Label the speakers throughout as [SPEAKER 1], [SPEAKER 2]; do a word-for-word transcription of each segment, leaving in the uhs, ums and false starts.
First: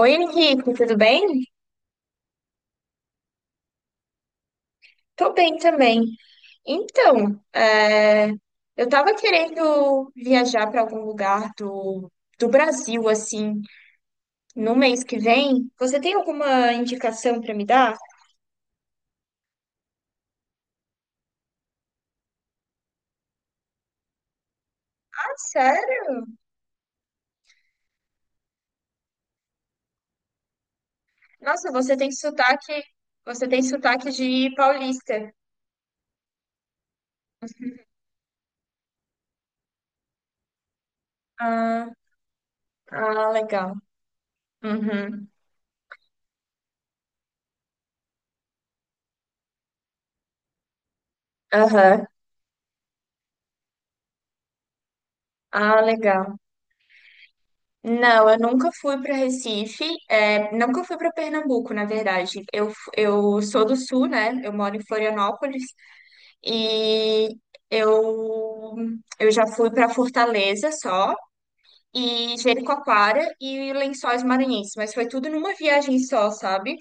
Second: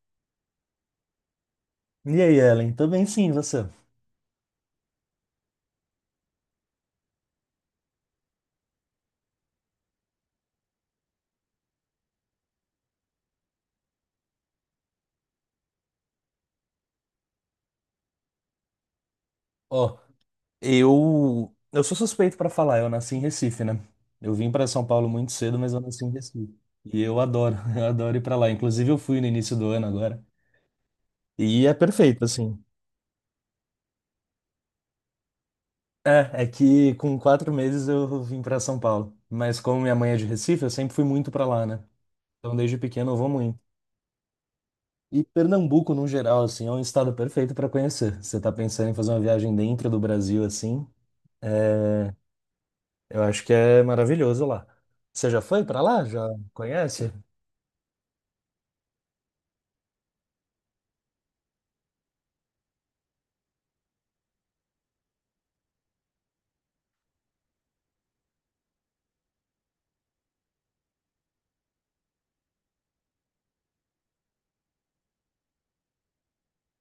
[SPEAKER 1] Oi, Henrique, tudo bem?
[SPEAKER 2] E aí, Ellen? Tô bem sim, e você?
[SPEAKER 1] Tô bem também. Então, é, eu tava querendo viajar para algum lugar do, do Brasil, assim, no mês que vem. Você tem alguma indicação para me dar?
[SPEAKER 2] Ó, eu eu sou suspeito pra falar, eu nasci em Recife, né? Eu vim pra São Paulo muito
[SPEAKER 1] Ah,
[SPEAKER 2] cedo, mas eu nasci em
[SPEAKER 1] sério?
[SPEAKER 2] Recife. E eu adoro, eu adoro ir pra lá. Inclusive eu fui no início do ano agora. E
[SPEAKER 1] Nossa,
[SPEAKER 2] é
[SPEAKER 1] você tem
[SPEAKER 2] perfeito, assim.
[SPEAKER 1] sotaque, você tem sotaque de paulista.
[SPEAKER 2] É, é que com quatro meses eu vim pra São Paulo. Mas como minha mãe é de Recife, eu sempre fui muito pra lá, né?
[SPEAKER 1] Ah,
[SPEAKER 2] Então desde pequeno eu vou
[SPEAKER 1] ah,
[SPEAKER 2] muito.
[SPEAKER 1] legal.
[SPEAKER 2] E
[SPEAKER 1] Uhum.
[SPEAKER 2] Pernambuco, no geral, assim, é um estado perfeito pra conhecer. Você tá pensando em fazer uma viagem dentro do Brasil, assim?
[SPEAKER 1] Aham.
[SPEAKER 2] Eu acho que é maravilhoso lá. Você já foi
[SPEAKER 1] Ah,
[SPEAKER 2] para lá? Já
[SPEAKER 1] legal.
[SPEAKER 2] conhece?
[SPEAKER 1] Não, eu nunca fui para Recife, é, nunca fui para Pernambuco, na verdade. Eu, f- eu sou do Sul, né? Eu moro em Florianópolis e eu, eu já fui para Fortaleza só, e Jericoacoara e Lençóis Maranhenses, mas foi tudo numa viagem só, sabe?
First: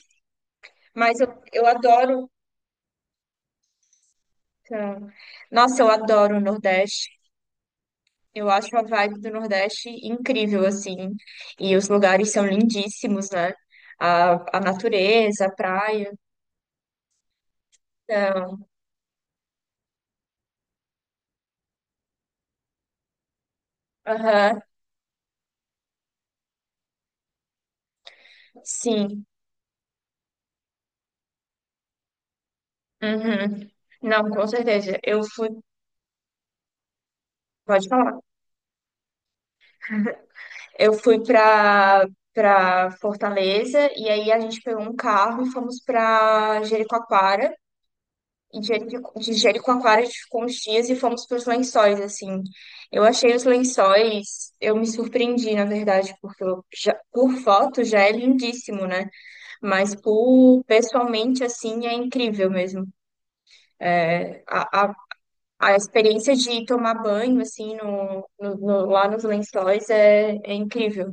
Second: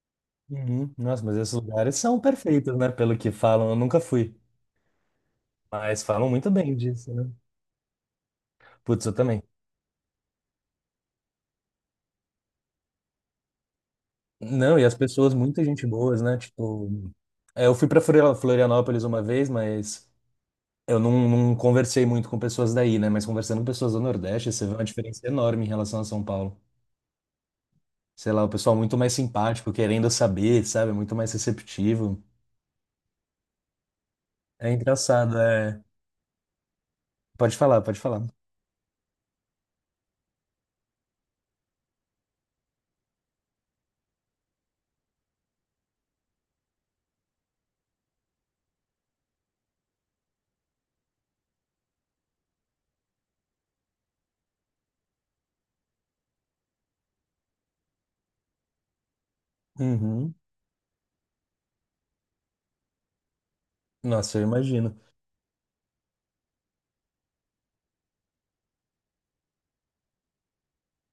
[SPEAKER 2] Uhum.
[SPEAKER 1] Mas
[SPEAKER 2] Nossa,
[SPEAKER 1] eu,
[SPEAKER 2] mas esses
[SPEAKER 1] eu
[SPEAKER 2] lugares são
[SPEAKER 1] adoro.
[SPEAKER 2] perfeitos, né? Pelo que falam, eu nunca fui.
[SPEAKER 1] hum, Nossa, eu
[SPEAKER 2] Mas falam
[SPEAKER 1] adoro o
[SPEAKER 2] muito bem disso,
[SPEAKER 1] Nordeste.
[SPEAKER 2] né?
[SPEAKER 1] Eu acho a
[SPEAKER 2] Putz, eu
[SPEAKER 1] vibe do
[SPEAKER 2] também.
[SPEAKER 1] Nordeste incrível, assim. E os lugares são lindíssimos, né? A, a
[SPEAKER 2] Não, e as pessoas,
[SPEAKER 1] natureza, a
[SPEAKER 2] muita gente
[SPEAKER 1] praia.
[SPEAKER 2] boas, né? Tipo, é, eu fui para
[SPEAKER 1] Então,
[SPEAKER 2] Florianópolis uma vez, mas eu não, não conversei muito com pessoas daí, né? Mas conversando com pessoas do Nordeste,
[SPEAKER 1] aham,
[SPEAKER 2] você vê uma diferença enorme em relação a São Paulo. Sei lá, o pessoal muito mais
[SPEAKER 1] sim.
[SPEAKER 2] simpático, querendo saber, sabe? Muito mais receptivo.
[SPEAKER 1] Uhum. Não, com
[SPEAKER 2] É
[SPEAKER 1] certeza. Eu
[SPEAKER 2] engraçado,
[SPEAKER 1] fui,
[SPEAKER 2] é. Pode falar,
[SPEAKER 1] pode
[SPEAKER 2] pode
[SPEAKER 1] falar.
[SPEAKER 2] falar.
[SPEAKER 1] Eu fui pra, pra Fortaleza e aí a gente pegou um carro e fomos pra Jericoacoara. e de Jerico- de Jericoacoara, a gente ficou uns dias e fomos para os Lençóis, assim. Eu achei os Lençóis, eu me surpreendi, na verdade, porque eu já- por foto já é lindíssimo, né? Mas
[SPEAKER 2] Uhum.
[SPEAKER 1] por pessoalmente, assim, é incrível mesmo.
[SPEAKER 2] Nossa,
[SPEAKER 1] É,
[SPEAKER 2] eu
[SPEAKER 1] A, a,
[SPEAKER 2] imagino.
[SPEAKER 1] a experiência de tomar banho, assim, no, no- no- lá nos Lençóis é, é incrível.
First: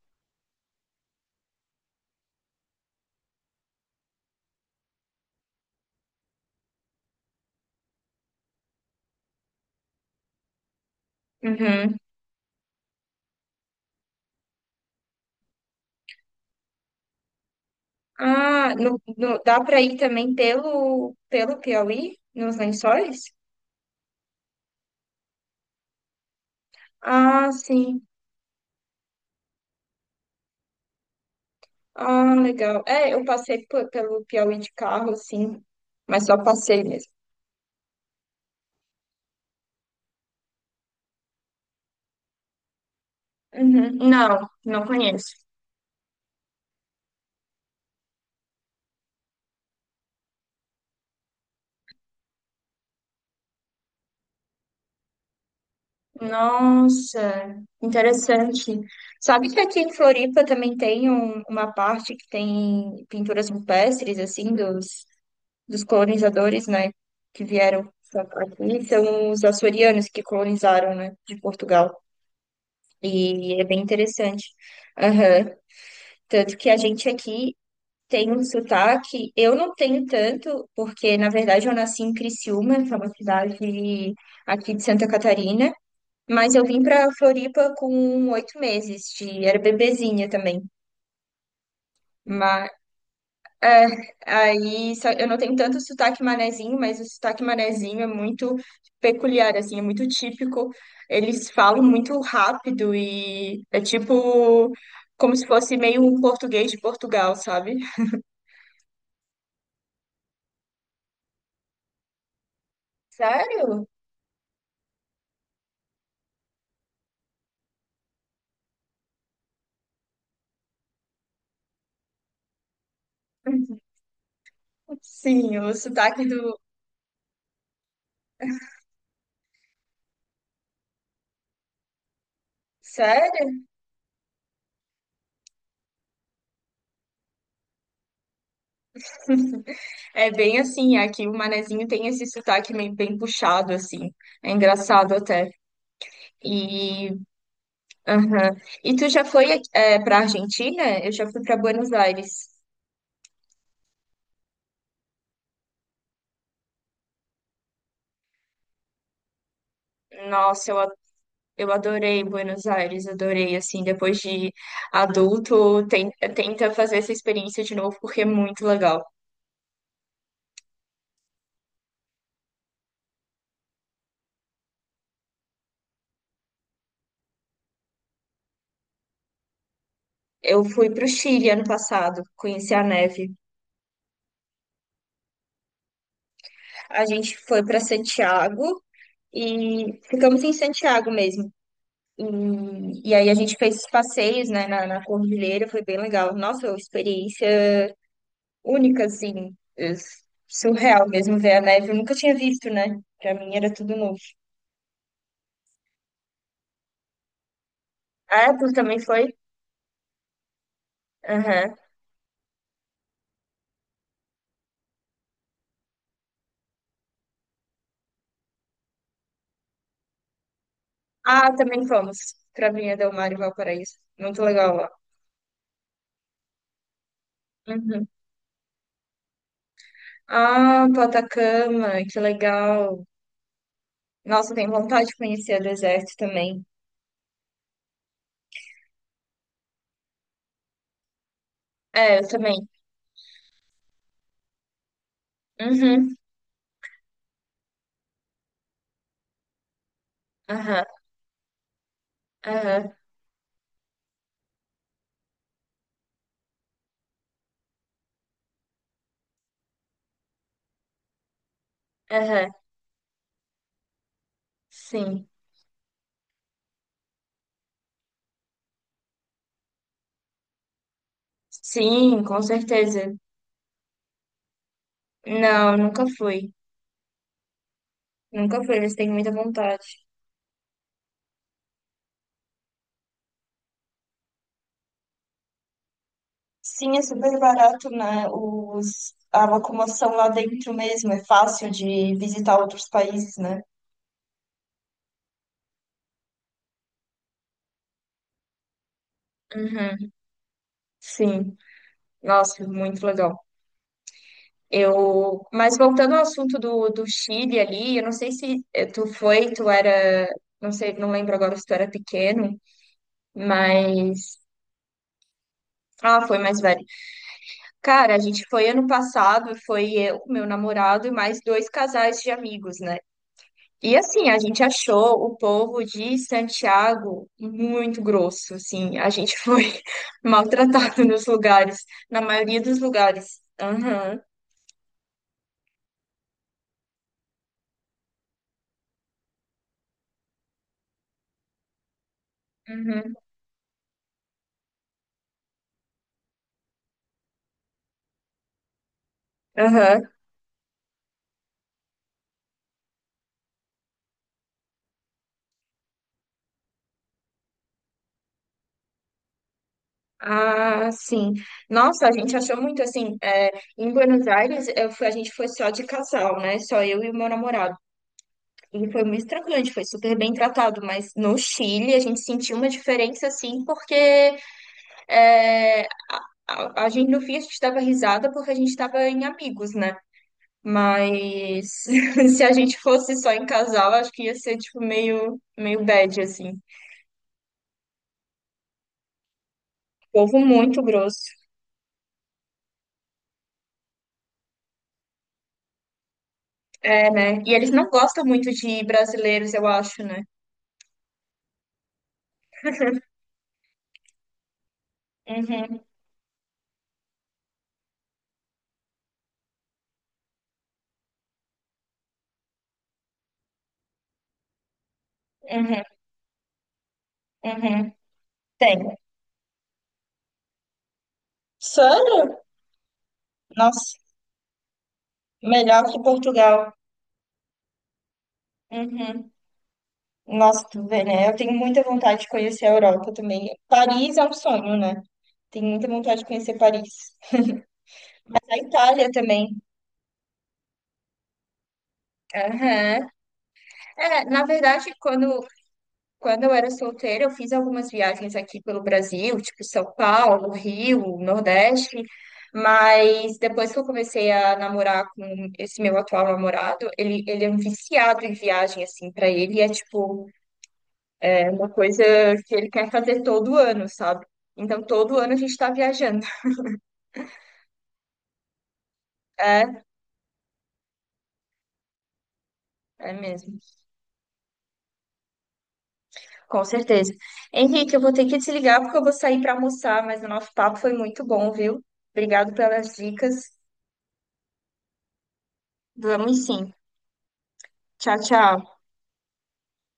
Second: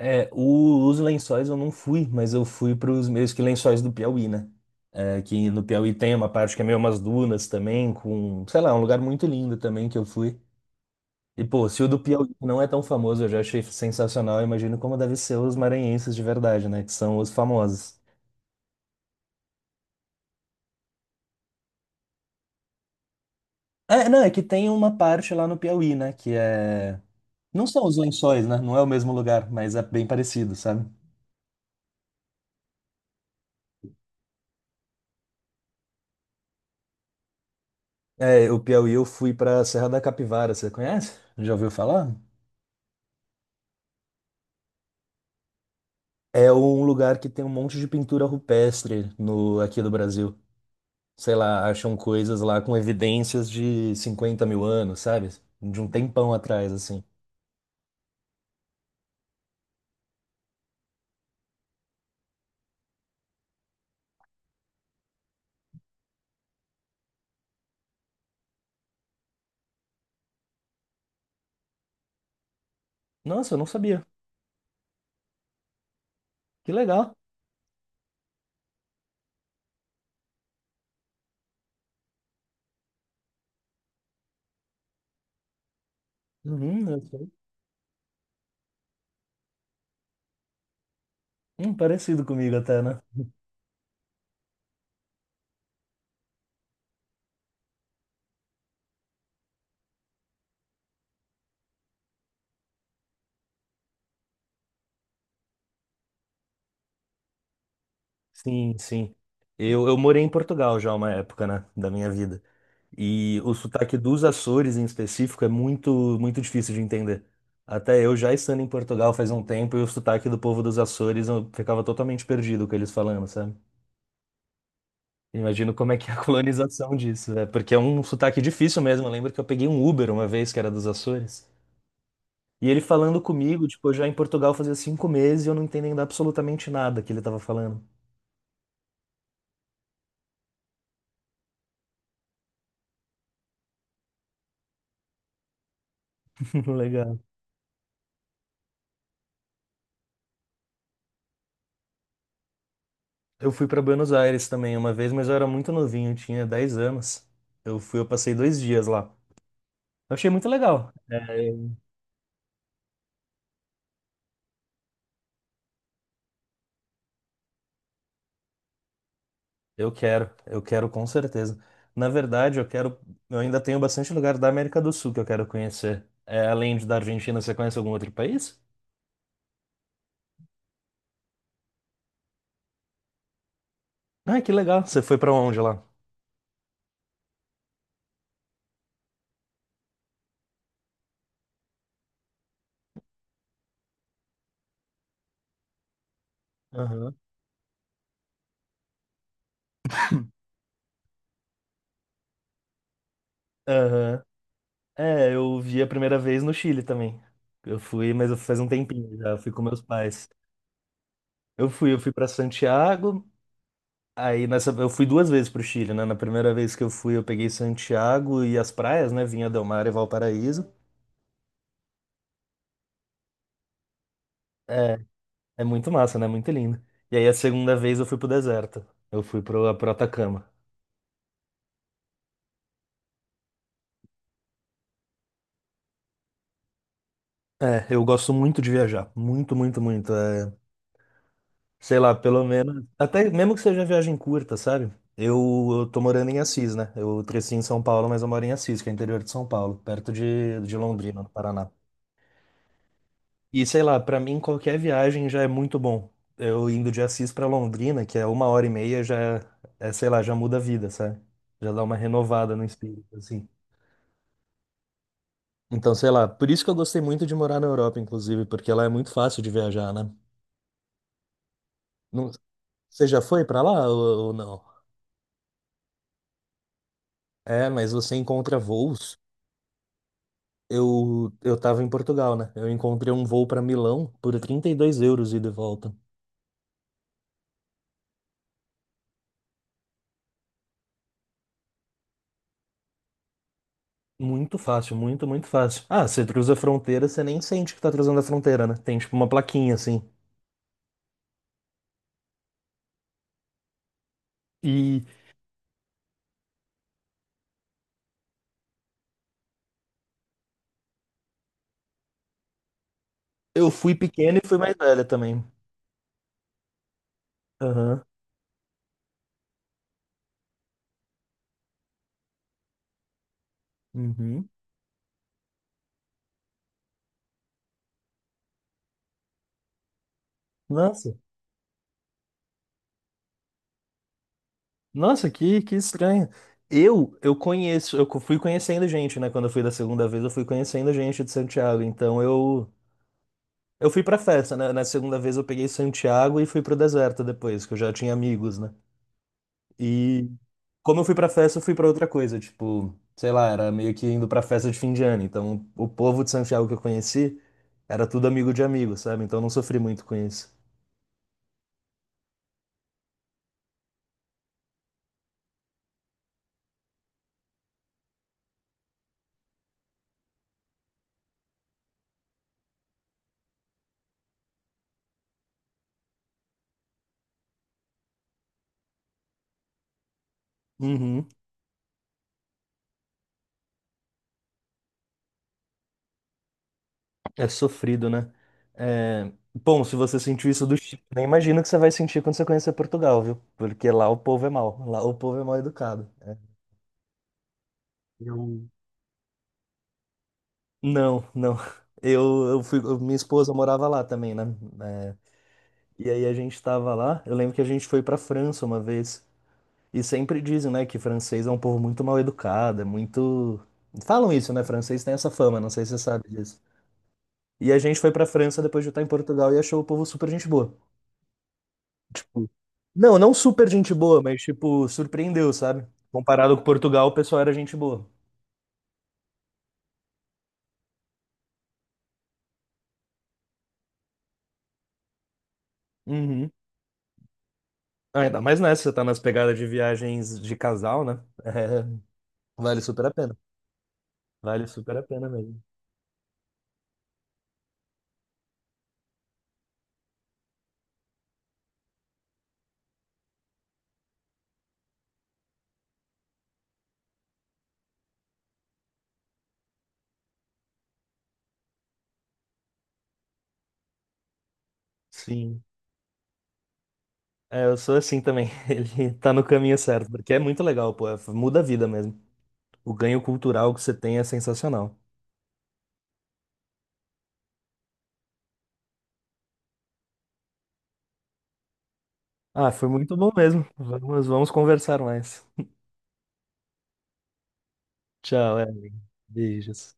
[SPEAKER 2] É, o- os lençóis eu não fui, mas eu fui para os meus que lençóis do Piauí, né? É, que no Piauí tem uma parte que é meio umas dunas também, com, sei lá, um lugar muito lindo também que eu fui. E, pô, se o
[SPEAKER 1] Uhum.
[SPEAKER 2] do Piauí não é tão famoso, eu já achei sensacional, eu imagino como deve ser os maranhenses de verdade, né? Que são os famosos.
[SPEAKER 1] Ah, no, no- dá para ir também pelo, pelo Piauí, nos Lençóis?
[SPEAKER 2] É, não, é que tem uma parte lá no Piauí, né? Que é.
[SPEAKER 1] Ah,
[SPEAKER 2] Não são os
[SPEAKER 1] sim.
[SPEAKER 2] lençóis, né? Não é o mesmo lugar, mas é bem parecido, sabe?
[SPEAKER 1] Ah, legal. É, eu passei pe- pelo Piauí de carro, sim, mas só passei mesmo.
[SPEAKER 2] É, o Piauí eu fui pra Serra da Capivara, você conhece? Já ouviu falar?
[SPEAKER 1] Uhum. Não, não conheço.
[SPEAKER 2] É um lugar que tem um monte de pintura rupestre no aqui do Brasil. Sei lá, acham coisas lá com evidências de cinquenta mil anos, sabe? De um tempão atrás, assim.
[SPEAKER 1] Nossa, interessante. Sabe que aqui em Floripa também tem um- uma parte que tem pinturas rupestres, assim, dos, dos colonizadores, né, que vieram pra- pra aqui. São os açorianos que colonizaram, né, de Portugal.
[SPEAKER 2] Nossa, eu
[SPEAKER 1] E é
[SPEAKER 2] não
[SPEAKER 1] bem
[SPEAKER 2] sabia.
[SPEAKER 1] interessante. Aham. Tanto que
[SPEAKER 2] Que
[SPEAKER 1] a gente
[SPEAKER 2] legal.
[SPEAKER 1] aqui tem um sotaque, eu não tenho tanto, porque na verdade eu nasci em Criciúma, que é uma cidade aqui de Santa Catarina, mas eu vim
[SPEAKER 2] Uhum, eu
[SPEAKER 1] para
[SPEAKER 2] sei.
[SPEAKER 1] Floripa com oito meses, de, era bebezinha também.
[SPEAKER 2] Hum, parecido comigo
[SPEAKER 1] Mas,
[SPEAKER 2] até, né?
[SPEAKER 1] é, aí só- eu não tenho tanto sotaque manezinho, mas o sotaque manezinho é muito peculiar, assim, é muito típico. Eles falam muito rápido e é tipo como se fosse meio um português de Portugal, sabe?
[SPEAKER 2] Sim, sim. Eu, eu morei em Portugal já uma época, né, da minha vida. E o
[SPEAKER 1] Sério?
[SPEAKER 2] sotaque dos Açores em específico é muito, muito difícil de entender. Até eu já estando em Portugal faz um tempo e o sotaque do povo dos Açores eu ficava totalmente perdido com eles falando, sabe?
[SPEAKER 1] Sim,
[SPEAKER 2] Imagino
[SPEAKER 1] o
[SPEAKER 2] como é que é a
[SPEAKER 1] sotaque do.
[SPEAKER 2] colonização disso, né? Porque é um sotaque difícil mesmo. Eu lembro que eu peguei um Uber uma vez que era dos Açores. E ele falando
[SPEAKER 1] Sério?
[SPEAKER 2] comigo, tipo, eu já em Portugal fazia cinco meses e eu não entendendo absolutamente nada que ele tava falando.
[SPEAKER 1] É bem assim, aqui o manezinho tem esse sotaque meio bem puxado, assim. É engraçado até. E,
[SPEAKER 2] Legal.
[SPEAKER 1] aham. E tu já foi é, para Argentina? Eu já fui para Buenos Aires.
[SPEAKER 2] Eu fui para Buenos Aires também uma vez, mas eu era muito novinho, eu tinha dez anos. Eu fui, eu passei dois dias lá. Eu achei muito
[SPEAKER 1] Nossa, eu, a-
[SPEAKER 2] legal. É,
[SPEAKER 1] eu adorei Buenos Aires, adorei, assim, depois de adulto, ten- tenta fazer essa experiência de novo, porque é muito legal.
[SPEAKER 2] eu quero, eu quero com certeza. Na verdade, eu quero, eu ainda tenho bastante lugar da América do Sul que eu quero conhecer. É, além de da Argentina, você conhece algum outro país?
[SPEAKER 1] Eu fui para o Chile ano passado, conheci a neve.
[SPEAKER 2] Ah, que legal. Você foi para onde lá?
[SPEAKER 1] A gente foi para Santiago, e ficamos em Santiago mesmo. E, e aí a gente fez esses passeios, né, na, na cordilheira, foi bem legal. Nossa, uma
[SPEAKER 2] Aham.
[SPEAKER 1] experiência única, assim, es- surreal mesmo ver a neve. Eu nunca tinha visto, né? Pra mim era tudo novo.
[SPEAKER 2] Aham. É, eu vi a primeira vez no Chile também. Eu fui, mas eu
[SPEAKER 1] Ah,
[SPEAKER 2] faz um
[SPEAKER 1] tu também
[SPEAKER 2] tempinho já,
[SPEAKER 1] foi?
[SPEAKER 2] eu fui com meus pais. Eu
[SPEAKER 1] Aham.
[SPEAKER 2] fui, eu fui para Santiago. Aí nessa, eu fui duas vezes pro Chile, né? Na primeira vez que eu fui, eu peguei Santiago e as praias, né? Vinha Del Mar e Valparaíso.
[SPEAKER 1] Ah, também fomos pra Vinha Del Mar e Valparaíso. Muito legal lá.
[SPEAKER 2] É, é muito massa, né? Muito lindo. E aí a segunda vez eu
[SPEAKER 1] Uhum.
[SPEAKER 2] fui pro deserto. Eu fui pro, pro Atacama.
[SPEAKER 1] Ah, pro Atacama, que legal. Nossa, eu tenho vontade de conhecer o deserto também.
[SPEAKER 2] É, eu gosto muito de viajar. Muito, muito, muito. É, sei lá,
[SPEAKER 1] É, eu
[SPEAKER 2] pelo
[SPEAKER 1] também.
[SPEAKER 2] menos. Até mesmo que seja viagem curta, sabe? Eu, eu tô
[SPEAKER 1] Uhum.
[SPEAKER 2] morando em Assis, né? Eu cresci em São Paulo, mas eu moro em Assis, que é interior de São Paulo, perto de, de
[SPEAKER 1] Aham,
[SPEAKER 2] Londrina, no Paraná.
[SPEAKER 1] aham,
[SPEAKER 2] E sei lá, pra mim qualquer viagem já é muito bom. Eu indo de Assis pra Londrina, que é uma hora e meia, já é, sei lá, já muda a vida, sabe? Já dá uma
[SPEAKER 1] aham.
[SPEAKER 2] renovada no espírito, assim.
[SPEAKER 1] Sim.
[SPEAKER 2] Então, sei lá, por isso que eu gostei muito de morar na Europa, inclusive, porque lá é muito fácil de viajar, né?
[SPEAKER 1] Sim,
[SPEAKER 2] Não-
[SPEAKER 1] com
[SPEAKER 2] você
[SPEAKER 1] certeza.
[SPEAKER 2] já foi pra lá ou, ou não?
[SPEAKER 1] Não, nunca fui.
[SPEAKER 2] É, mas você encontra
[SPEAKER 1] Nunca fui, eles têm
[SPEAKER 2] voos.
[SPEAKER 1] muita vontade.
[SPEAKER 2] Eu, eu tava em Portugal, né? Eu encontrei um voo pra Milão por trinta e dois euros ida e de volta.
[SPEAKER 1] Sim, é super barato, né? Os, a locomoção lá dentro mesmo é fácil de visitar outros países, né?
[SPEAKER 2] Muito fácil, muito, muito fácil. Ah, você cruza a fronteira, você nem sente que tá cruzando a fronteira, né? Tem tipo uma plaquinha assim.
[SPEAKER 1] Uhum, sim, nossa, muito legal.
[SPEAKER 2] E
[SPEAKER 1] Eu, mas voltando ao assunto do, do Chile ali, eu não sei se eh, tu foi, tu era, não sei, não lembro agora se tu era pequeno,
[SPEAKER 2] eu fui
[SPEAKER 1] mas
[SPEAKER 2] pequeno e fui mais velha também.
[SPEAKER 1] ah, foi mais velho.
[SPEAKER 2] Aham.
[SPEAKER 1] Cara, a gente foi ano passado, foi eu, meu namorado e mais dois casais de amigos, né? E assim, a
[SPEAKER 2] Uhum.
[SPEAKER 1] gente achou o povo de Santiago muito grosso, assim, a gente foi maltratado
[SPEAKER 2] Nossa.
[SPEAKER 1] nos lugares, na maioria dos lugares. Aham,
[SPEAKER 2] Nossa, que, que estranho. Eu, eu conheço, eu fui conhecendo gente, né? Quando eu fui da segunda vez, eu fui conhecendo gente de Santiago. Então eu,
[SPEAKER 1] uhum,
[SPEAKER 2] eu fui pra festa, né? Na segunda vez eu peguei Santiago e fui pro deserto depois, que eu já tinha amigos, né?
[SPEAKER 1] aham.
[SPEAKER 2] E como eu fui pra festa, eu fui pra outra coisa, tipo, sei lá, era meio que indo pra festa de fim de ano. Então, o povo de Santiago que eu conheci era tudo amigo de amigo, sabe? Então, eu não sofri muito com isso.
[SPEAKER 1] Ah, sim. Nossa, a gente achou muito assim, é, em Buenos Aires, eu fui- a gente foi só de casal, né? Só eu e o meu namorado. E foi muito tranquilo, a gente foi super bem tratado, mas no Chile a gente sentiu uma diferença, assim, porque é, a, a gente, no fim, a gente dava risada porque a gente estava em amigos, né?
[SPEAKER 2] Uhum.
[SPEAKER 1] Mas se a gente fosse só em casal, acho que ia ser, tipo, meio, meio bad, assim.
[SPEAKER 2] É sofrido, né? É, bom, se você
[SPEAKER 1] Povo
[SPEAKER 2] sentiu isso do
[SPEAKER 1] muito
[SPEAKER 2] Chile, nem
[SPEAKER 1] grosso.
[SPEAKER 2] imagino o que você vai sentir quando você conhecer Portugal, viu? Porque lá o povo é mau, lá o povo é mal educado.
[SPEAKER 1] É, né? E eles não gostam muito
[SPEAKER 2] Eu...
[SPEAKER 1] de brasileiros, eu acho, né?
[SPEAKER 2] Não, não. Eu, eu fui, eu- minha esposa morava lá também, né? É.
[SPEAKER 1] Uhum,
[SPEAKER 2] E aí a gente tava lá. Eu lembro que a gente foi pra França uma vez. E sempre dizem, né, que francês é um povo muito mal educado, é muito. Falam isso, né? Francês tem essa fama, não
[SPEAKER 1] uhum,
[SPEAKER 2] sei se você sabe disso. E a
[SPEAKER 1] uhum.
[SPEAKER 2] gente foi pra França depois de
[SPEAKER 1] Tem.
[SPEAKER 2] estar em Portugal e achou o povo super gente boa.
[SPEAKER 1] Sério?
[SPEAKER 2] Tipo, não, não super gente
[SPEAKER 1] Nossa,
[SPEAKER 2] boa, mas tipo, surpreendeu,
[SPEAKER 1] melhor
[SPEAKER 2] sabe?
[SPEAKER 1] que
[SPEAKER 2] Comparado com
[SPEAKER 1] Portugal.
[SPEAKER 2] Portugal, o pessoal era gente boa.
[SPEAKER 1] Uhum. Nossa, tu vê, né? Eu tenho muita vontade de conhecer a Europa também. Paris é um sonho, né? Tenho muita vontade de
[SPEAKER 2] Uhum.
[SPEAKER 1] conhecer Paris.
[SPEAKER 2] Ainda
[SPEAKER 1] Mas a
[SPEAKER 2] mais nessa, você tá
[SPEAKER 1] Itália
[SPEAKER 2] nas
[SPEAKER 1] também.
[SPEAKER 2] pegadas de viagens de casal, né? É, vale super
[SPEAKER 1] Aham.
[SPEAKER 2] a pena.
[SPEAKER 1] É, na
[SPEAKER 2] Vale
[SPEAKER 1] verdade,
[SPEAKER 2] super a pena
[SPEAKER 1] quando,
[SPEAKER 2] mesmo.
[SPEAKER 1] quando eu era solteira, eu fiz algumas viagens aqui pelo Brasil, tipo São Paulo, Rio, Nordeste. Mas depois que eu comecei a namorar com esse meu atual namorado, ele, ele é um viciado em viagem, assim, pra ele é tipo é uma coisa que ele quer fazer todo ano, sabe? Então, todo ano a gente
[SPEAKER 2] Sim.
[SPEAKER 1] está viajando.
[SPEAKER 2] É, eu sou assim também. Ele tá no caminho
[SPEAKER 1] É,
[SPEAKER 2] certo, porque é muito legal, pô. é- Muda a vida mesmo. O
[SPEAKER 1] é
[SPEAKER 2] ganho
[SPEAKER 1] mesmo.
[SPEAKER 2] cultural que você tem é sensacional.
[SPEAKER 1] Com certeza. Henrique, eu vou ter que desligar porque eu vou sair para almoçar, mas o nosso papo foi muito bom, viu? Obrigado
[SPEAKER 2] Ah, foi
[SPEAKER 1] pelas
[SPEAKER 2] muito bom
[SPEAKER 1] dicas.
[SPEAKER 2] mesmo. Vamos, vamos conversar mais.
[SPEAKER 1] Vamos sim. Tchau,
[SPEAKER 2] Tchau,
[SPEAKER 1] tchau.
[SPEAKER 2] Evelyn. Beijos.